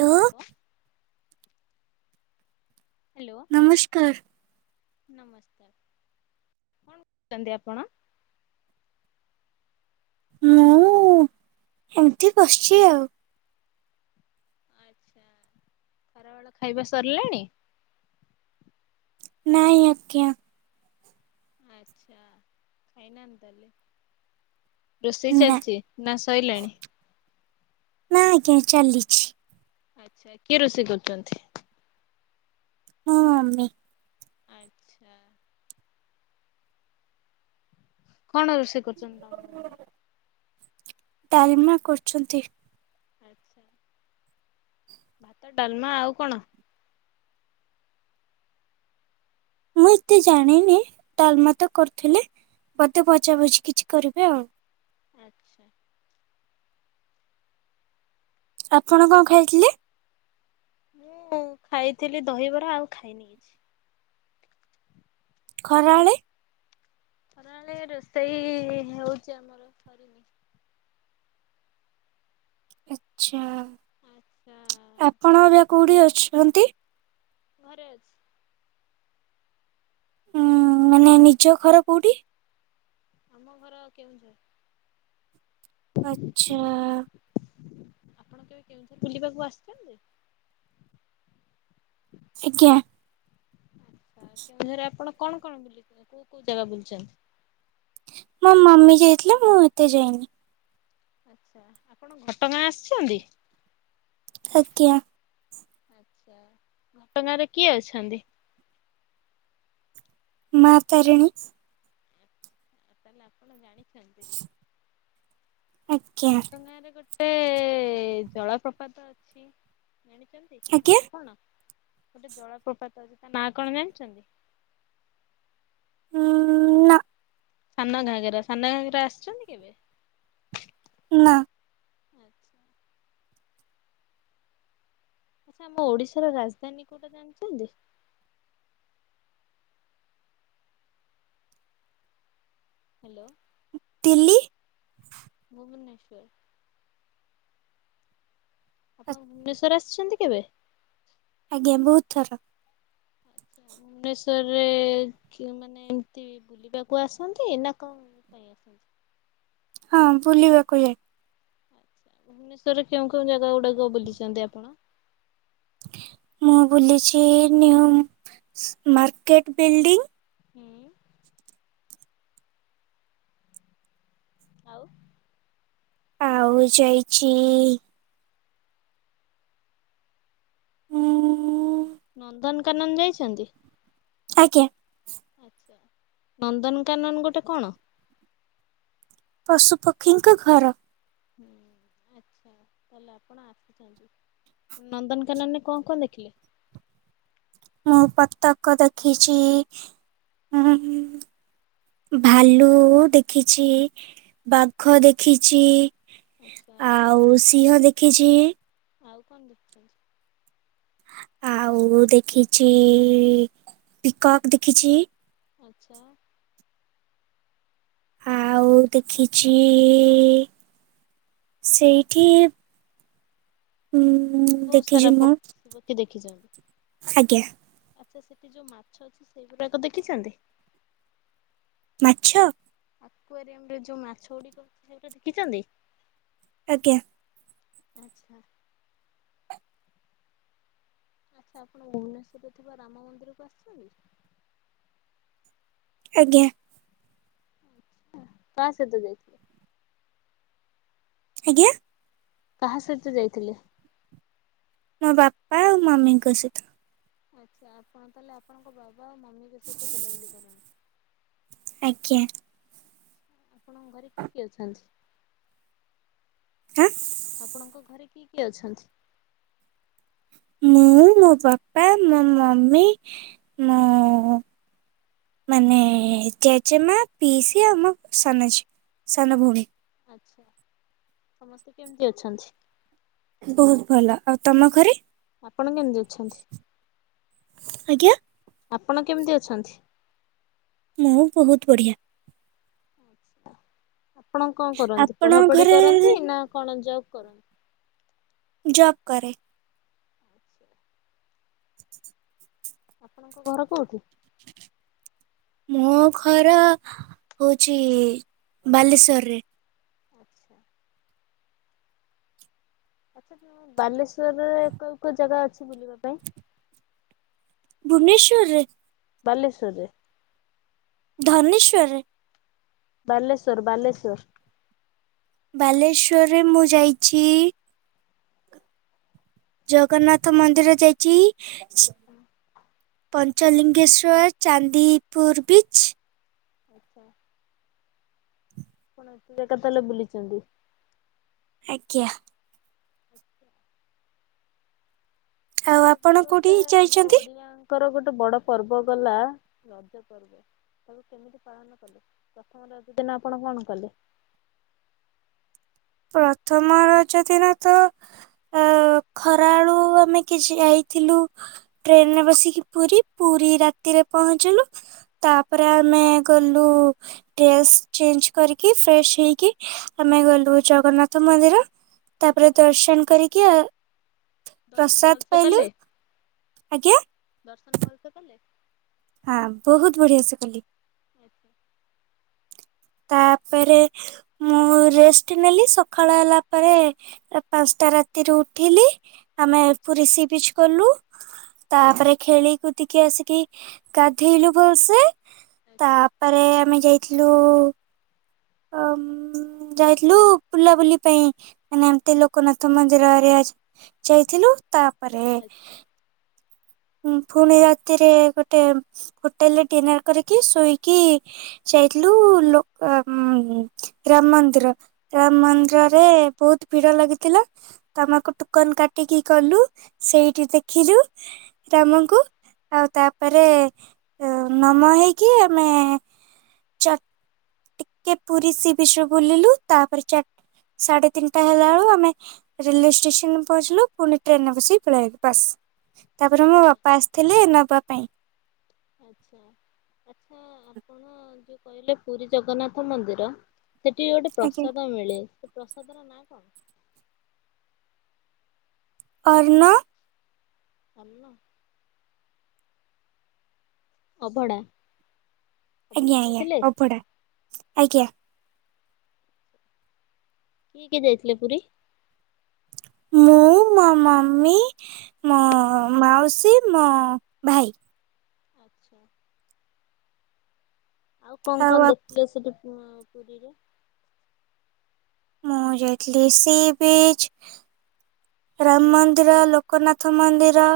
Hello hello. ନମସ୍କାର। ନମସ୍କାର। କଣ କରୁଛନ୍ତି ଆପଣ? ମୁଁ ଏମିତି ବସିଛି ଆଉ। ଆଚ୍ଛା। ଖରାବେଳ ଖାଇବା ସରିଲାଣି? ନାଇଁ ଆଜ୍ଞା। ଆଚ୍ଛା ଫାଇନାନ୍ ତାଏଲେ ରୋଷେଇ ନା ଚାଲିଛି ନା ସଇଲାଣି? ନାଁ ଆଜ୍ଞା ଚାଲିଛି। ଆଚ୍ଛା କିଏ ରୋଷେଇ କରୁଛନ୍ତି? ମୋ ମମି। ଆଚ୍ଛା। କଣ ରୋଷେଇ କରୁଛନ୍ତି ତମ? ମମି? ଡ଼ାଲମା କରୁଛନ୍ତି। ଆଚ୍ଛା। ଭାତ ଡାଲମା ଆଉ କଣ? ମୁଁ ଏତେ ଜାଣିନି ତାଲମା ତ କରୁଥିଲେ ବୋତେ ଭଜାଭଜି କିଛି କରିବେ ଆଉ। ଆଚ୍ଛା। ଆପଣ କଣ ଖାଇଥିଲେ? ମୁଁ ଖାଇଥିଲି ଦହିବରା ଆଉ ଖାଇନି କିଛି। ଖରାଏଳେ। ହରାଏଳ ରୋଷେଇ ହେଉଛି ଆମର ସରିନି। ଆଚ୍ଛା ଆଚ୍ଛା ଆପଣ ଏବେ କୋଉଠି ଅଛନ୍ତି? ଘରେ ଅଛି। ଉଁ ମାନେ ନିଜ ଘର କୋଉଠି? ଆମ ଘର କେଉଁଝର। ଆଚ୍ଛା। ଆପଣ କେବେ କେଉଁଝର ବୁଲିବାକୁ ଆସିଛନ୍ତି? ଆଜ୍ଞା। ଆଛା କେଉଁଝରେ ଆପଣ କଣ କଣ ବୁଲିଥିଲେ କୋଉ କୋଉ ଜାଗା ବୁଲିଛନ୍ତି? ମୋ ମମି ଯାଇଥିଲେ ମୁଁ ଏତେ ଯାଇନି। ଆଚ୍ଛା, ଆପଣ ଘଟଗାଁ ଆସିଛନ୍ତି? ଆଜ୍ଞା। ଆଛା ଘଟଙ୍ଗାରେ କିଏ ଅଛନ୍ତି? ମା ତାରିଣୀ। ତାହେଲେ ଆପଣ ଜାଣିଛନ୍ତି। ଆଜ୍ଞା ଘଟଙ୍ଗାରେ ଗୋଟେ ଜଳପ୍ରପାତ ଅଛି ଜାଣିଛନ୍ ତି ଆଜ୍ଞା ନାଁ କଣ ଗୋଟେ ଜଳପ୍ରପାତ ଅଛି ତା ନାଁ କଣ ଜାଣିଛନ୍ତି? ଉଁ ନା ସାନ ଘାଗେରା ସାନ ଘାଗେରା ଆସିଛନ୍ତି କେବେ? ନା। ଆଚ୍ଛା ଛା ଆମ ଓଡ଼ିଶାର ରାଜଧାନୀ କୋଉଟା ଜାଣିଛନ୍ତି? ହ୍ୟାଲୋ। ଦିଲ୍ଲୀ। ଭୁବନେଶ୍ୱର। ଆପଣ ଭୁବନେଶ୍ୱର ଆସିଛନ୍ତି କେବେ? ଆଜ୍ଞା ବହୁତ ଥର। ଭୁବନେଶ୍ଵରରେ ଚୁ ମାନେ ଏମତି ବୁଲିବାକୁ ଆସନ୍ତି ନା କନ୍ ପାଇଁ ଆସନ୍ତି? ହଁ ବୁଲିବାକୁ ହେ ଆଚ୍ଛା ଭୁବନେଶ୍ୱରରେ କେଉଁ କେଉଁ ଜାଗା ଗୁଡ଼ାକ ବୁଲିଛନ୍ତି ଆପଣ? ମୁଁ ବୁଲିଛି ନିଉ ସ ମାର୍କେଟ ବିଲ୍ଡିଂ। ହୁଁ। ଆଉ। ଆଉ ଯାଇଛି ଉଁ ନନ୍ଦନକାନନ ଯାଇଛନ୍ତି? ଆଜ୍ଞା। ଆଛା ନନ୍ଦନକାନନ ଗୋଟେ କଣ? ପଶୁପକ୍ଷୀଙ୍କ ଘର। ହୁଁ ଆଛା ତାହା ହେଲେ ଆପଣ ଆ ନନ୍ଦନକାନନରେ କଣ କଣ ଦେଖିଲେ? ମୁଁ ବତକ ଦେଖିଛି ଉଁ ଭାଲୁ ଦେଖିଛି ବାଘ ଦେଖିଛି ଆଚ୍ଛା ଆଉ ସିଂହ ଦେଖିଛି ଆଉ କଣ ଦେଖୁଛନ୍ତି ଆଉ ଦେଖିଛି ପିକକ୍ ଦେଖିଛି ଆଚ୍ଛା। ଆଉ ଦେଖିଛି ସେଇଠି ହୁଁ ବହୁତ ସାରା ଦେଖିଛି ମୁଁ ପକ୍ଷୀ ପକ୍ଷୀ ଦେଖିଛନ୍ତି ଆଜ୍ଞା ଆଚ୍ଛା ସେଠି ଯୋଉ ମାଛ ଅଛି ସେଇଗୁଡାକ ଦେଖିଛନ୍ତି? ମାଛ ଆକୁଆରିଅମ୍ ରେ ଯୋଉ ମାଛ ଗୁଡିକ ଅଛି ସେଗୁଟା ଦେଖିଛନ୍ତି ଆଜ୍ଞା। ଆଚ୍ଛା। ଆଚ୍ଛା ଆପଣ ଭୁବନେଶ୍ୱରରେ ଥିବା ରାମ ମନ୍ଦିରକୁ ଆସିଛନ୍ତି? ଆଜ୍ଞା। କାହା ସହିତ ଯାଇଥିଲେ? ଆଜ୍ଞା। କାହା ସହିତ ଯାଇଥିଲେ? ମୋ ବାପା ଆଉ ମାମି ଙ୍କ ସହିତ। ଆଚ୍ଛା ଆପଣ ତାହେଲେ ଆପଣଙ୍କ ବାବା ଆଉ ମମିଙ୍କ ସହିତ ବୁଲାବୁଲି କରନ୍ତି। ଆଜ୍ଞା। ଆପଣଙ୍କ ଘରେ କିଏ କିଏ ଅଛନ୍ତି ଆଁ ଆପଣଙ୍କ ଘରେ କିଏ କିଏ ଅଛନ୍ତି? ମୁଁ ମୋ ବାପା ମୋ ମମି ମୋ ମାନେ ଜେଜେମା ପିଇସି ଆମ ସାନଝିଅ ସାନ ଭଉଣୀ ଆଚ୍ଛା ସମସ୍ତେ କେମିତି ଅଛନ୍ତି? ବହୁତ ଭଲ ଆଉ ତମ ଘରେ। ଆପଣ କେମିତି ଅଛନ୍ତି? ଆଜ୍ଞା ଆପଣ କେମିତି ଅଛନ୍ତି? ମୁଁ ବହୁତ ବଢିଆ। ଆପଣ କଣ କରନ୍ତି ଆପଣଙ୍କ ପଢାପଢି ଘରେ କରନ୍ତି ନା କଣ ଜବ କରନ୍ତି? ଜବ କରେ। ଆପଣଙ୍କ ଘର କୋଉଠି? ମୋ ଘର ହଉଛି ବାଲେଶ୍ଵରରେ। ଆଚ୍ଛା। ଆଚ୍ଛା ବାଲେଶ୍ଵରରେ କଉ କଉ ଜାଗା ଅଛି ବୁଲିବା ପାଇଁ? ଭୁବନେଶ୍ଵରରେ ବାଲେଶ୍ୱର ରେ ଧନେଶ୍ୱରରେ ବାଲେଶ୍ଵର ବାଲେଶ୍ଵର ବାଲେଶ୍ଵରରେ ମୁଁ ଯାଇଛି ଜଗନ୍ନାଥ ମନ୍ଦିର ଯାଇଛି ଆଚ୍ଛା ପଞ୍ଚଲିଙ୍ଗେଶ୍ୱର ଚାନ୍ଦିପୁର ବିଚ୍ ଆଚ୍ଛା। ଆପଣ ଏତେଜାକ ତାହେଲେ ବୁଲିଛନ୍ତି। ଆଜ୍ଞା। ଆଉ ଆପଣ କଉଠିକି ଯାଇଛନ୍ତି? ତାଙ୍କର ଗୋଟେ ବଡ ପର୍ବ ଗଲା ରଜ ପର୍ବ। କେମିତି ପାଳନ କଲେ ପ୍ରଥମ ରଜ ଦିନ ଆପଣ କଣ କଲେ? ପ୍ରଥମ ରଜ ଦିନ ତ ଅ ଖରା ଆଳୁ ଆମେ କିଛି ଯାଇଥିଲୁ। ଟ୍ରେନରେ ବସିକି ପୁରୀ ପୁରୀ ରାତିରେ ପହଞ୍ଚିଲୁ। ତାପରେ ଆମେ ଗଲୁ ଡ୍ରେସ୍ ଚେଞ୍ଜ କରିକି ଫ୍ରେଶ ହେଇକି ଆମେ ଗଲୁ ଜଗନ୍ନାଥ ମନ୍ଦିର। ତାପରେ ଆଚ୍ଛା ଦର୍ଶନ କରିକି ଦର୍ଶନ ପ୍ରସାଦ ଭଲସେ ପାଇଲୁ କଲେ ଆଜ୍ଞା। ଦର୍ଶନ ଭଲସେ କଲେ? ହଁ ବହୁତ ବଢିଆ ସେ କଲି। ଆଛା। ତାପରେ ମୁଁ ରେଷ୍ଟ ନେଲି ସକାଳ ହେଲା ପରେ ଏ ପାଞ୍ଚଟା ରାତିରେ ଉଠିଲି। ଆମେ ଆଚ୍ଛା ପୁରି ସି ବିଚ୍ ଗଲୁ। ତାପରେ ଖେଳି କୁଦିକି ଆସିକି ଗାଧେଇଲୁ ଭଲସେ। ଆଚ୍ଛା ତାପରେ ଆମେ ଯାଇଥିଲୁ [inaudible] ଯାଇଥିଲୁ ବୁଲାବୁଲି ପାଇଁ ମାନେ ଏମତି ଲୋକନାଥ ମନ୍ଦିର ଆରେ। ଯାଇଥିଲୁ ତାପରେ ହୁଁ ପୁଣି ରାତିରେ ଗୋଟେ ହୋଟେଲରେ ଡିନର କରିକି ଶୋଇକି ଯାଇଥିଲୁ ଲୋ ଅ ରାମ ମନ୍ଦିର ରାମ ଆଚ୍ଛା ଆଚ୍ଛା ମନ୍ଦିରରେ ବହୁତ ଭିଡ ଲାଗିଥିଲା। ତମକୁ ଟୋକନ କାଟିକି କଲୁ, ସେଇଠି ଦେଖିଲୁ ଆଚ୍ଛା ରାମଙ୍କୁ। ଆଉ ତାପରେ ନମ ହେଇକି ଆମେ ଚ କେ ପୁରୀ ସି ବିଚ୍ ରେ ବୁଲିଲୁ ତାପରେ ଚାର ସାଢେ ତିନିଟା ହେଲା ବେଳକୁ ଆମେ ରେଲୱେ ଷ୍ଟେସନ ପହଞ୍ଚିଲୁ ପୁଣି ଟ୍ରେନରେ ବସି ପାଲେଇଆଇଲୁ ବସ୍। ଆଚ୍ଛା ତାପରେ ମୋ ଆଚ୍ଛା। ବାପା ଆସିଥିଲେ ନେବା ପାଇଁ। ଆଚ୍ଛା ଆଚ୍ଛା। ଆପଣ ଯୋଉ କହିଲେ ପୁରୀ ଜଗନ୍ନାଥ ମନ୍ଦିର ସେଠି ଗୋଟେ ଆଜ୍ଞା ପ୍ରସାଦ ମିଳେ ସେ ପ୍ରସାଦର ନାଁ କଣ? ଅର୍ନ। ଅନ୍ନ? ଅଭଡ଼ା। ଆଜ୍ଞା ଆଜ୍ଞା ଅଭଡା ଆଜ୍ଞା। କି କି ଯାଇଥିଲେ ପୁରୀ? ମୁଁ, ମୋ ମମି, ମୋ ମାଉସୀ, ମୋ ଭାଇ। ଆଚ୍ଛା। ଆଉ କଣ କଣ ଦେଖିଲେ ସବୁ ଉ ପୁରୀରେ? ମୁଁ ଯାଇଥିଲି ସି ବିଚ୍। ରାମ ମନ୍ଦିର, ଲୋକନାଥ ମନ୍ଦିର।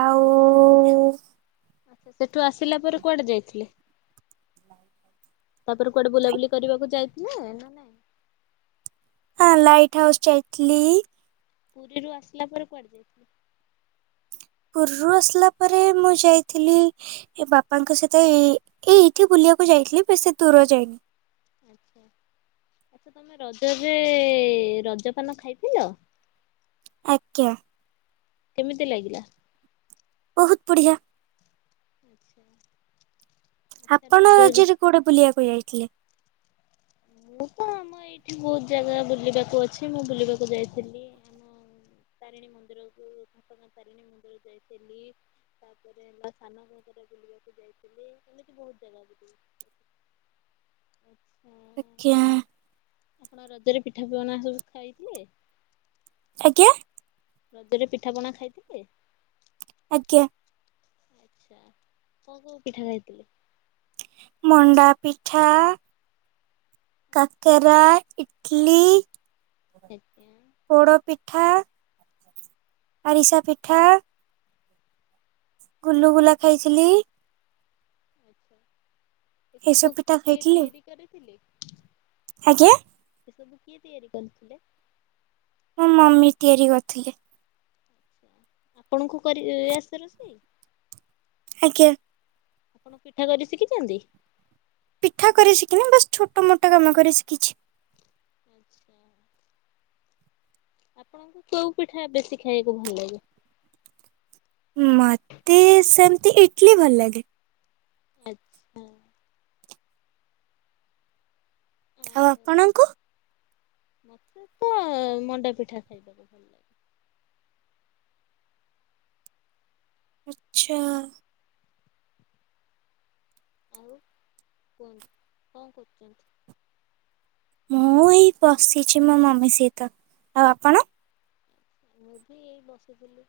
ଆଉ ଆଚ୍ଛା, ସେଠୁ ଆସିଲା ପରେ କୁଆଡ଼େ ଯାଇଥିଲେ? ତାପରେ କୁଆଡେ ବୁଲାବୁଲି କରିବାକୁ ଯାଇଥିଲେ ନା ନାଇଁ? ହଁ ଲାଇଟ୍ ହାଉସ୍ ଯାଇଥିଲି। ପୁରୀରୁ ଆସିଲା ପରେ କୁଆଡେ ଯାଇଥିଲ? ପୁରୀରୁ ଆସିଲା ପରେ ମୁଁ ଯାଇଥିଲି ଏ ବାପାଙ୍କ ସହିତ ଏଇ ଏଇ ଏଇଠି ବୁଲିବାକୁ ଯାଇଥିଲି ବେଶୀ ଦୂର ଯାଇନି। ଆଚ୍ଛା। ଆଛା ତମେ ରଜରେ ରଜପାନ ଖାଇଥିଲ? ଆଜ୍ଞା। କେମିତି ଲାଗିଲା? ବହୁତ ବଢ଼ିଆ। ଆଚ୍ଛା। ଆପଣ ରଜରେ କୁଆଡେ ବୁଲିବାକୁ ଯାଇଥିଲେ? ମୁଁ ତ ଆମ ଏଇଠି ବହୁତ ଜାଗା ବୁଲିବାକୁ ଅଛି ମୁଁ ବୁଲିବାକୁ ଯାଇଥିଲି। ଆମ ତାରିଣୀ ମନ୍ଦିରକୁ [unintelligible] ତାରିଣୀ ମନ୍ଦିର ଯାଇଥିଲି ତାପରେ ସାନଘାଗେରା ବୁଲିବାକୁ ଯାଇଥିଲି। ଥିଲ ଏମତି ବହୁତ ଜାଗା ବୁଲିଛି। ଆଜ୍ଞା। ଆପଣ ରଜରେ ପିଠା ପଣା ସବୁ ଖାଇଥିଲେ? ଆଜ୍ଞା। ରଜରେ ପିଠାପଣା ଖାଇଥିଲେ? ଆଜ୍ଞା। ଆଛା କଣ କଣ ପିଠା ଖାଇଥିଲେ? ମଣ୍ଡା ପିଠା, କାକେରା, ଇଟିଲି। ଆଜ୍ଞା। ପୋଡ଼ପିଠା। ଆରିସା ପିଠା। ଗୁଲୁଗୁଲା ଖାଇଥିଲି। ଆଚ୍ଛା ଏସବୁ ପିଠା କି ଖାଇଥିଲି ତିଆରି କରିଥିଲେ? ଆଜ୍ଞା? ଏ ସବୁ କିଏ ତିଆରି କରିଥିଲେ? ମୋ ମମି ତିଆରି କରିଥିଲେ। ଆଚ୍ଛା, ଆପଣଙ୍କୁ କରି ଆସେ ରୋଷେଇ? ଆଜ୍ଞା ଆପଣ ପିଠା କରି ଶିଖିଛନ୍ତି? ପିଠା କରି ଶିଖିନି ବାସ୍ ଛୋଟ ମୋଟ କାମ କରି ଶିଖିଛି। ଆଚ୍ଛା ଆପଣଙ୍କୁ କୋଉ ପିଠା ବେଶୀ ଖାଇବାକୁ ଭଲ ଲାଗେ? ମତେ ସେମିତି ଇଟଲିି ଭଲ ଲାଗେ। ଆଚ୍ଛା। ଆଉ ଆପଣଙ୍କୁ? ମତେ ତ ମଣ୍ଡା ପିଠା ଖାଇବାକୁ ଭଲ ଲାଗେ। ଆ ଆଚ୍ଛା। ଆଉ କୁହନ୍ତୁ କଣ କରୁଛନ୍ତି? ମୁଁ ଏଇ ବସିଛି ମୋ ମମି ସହିତ ଆଉ ଆପଣ? ମୁଁ ବି ଏଇ ବସିଥିଲି।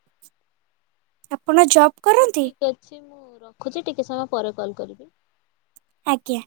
ଆପଣ ଜବ୍ ହଉ କରନ୍ତି ଠିକ୍ ଅଛି ମୁଁ ରଖୁଛି ଟିକେ ସମୟ ପରେ କଲ୍ କରିବି? ଆଜ୍ଞା।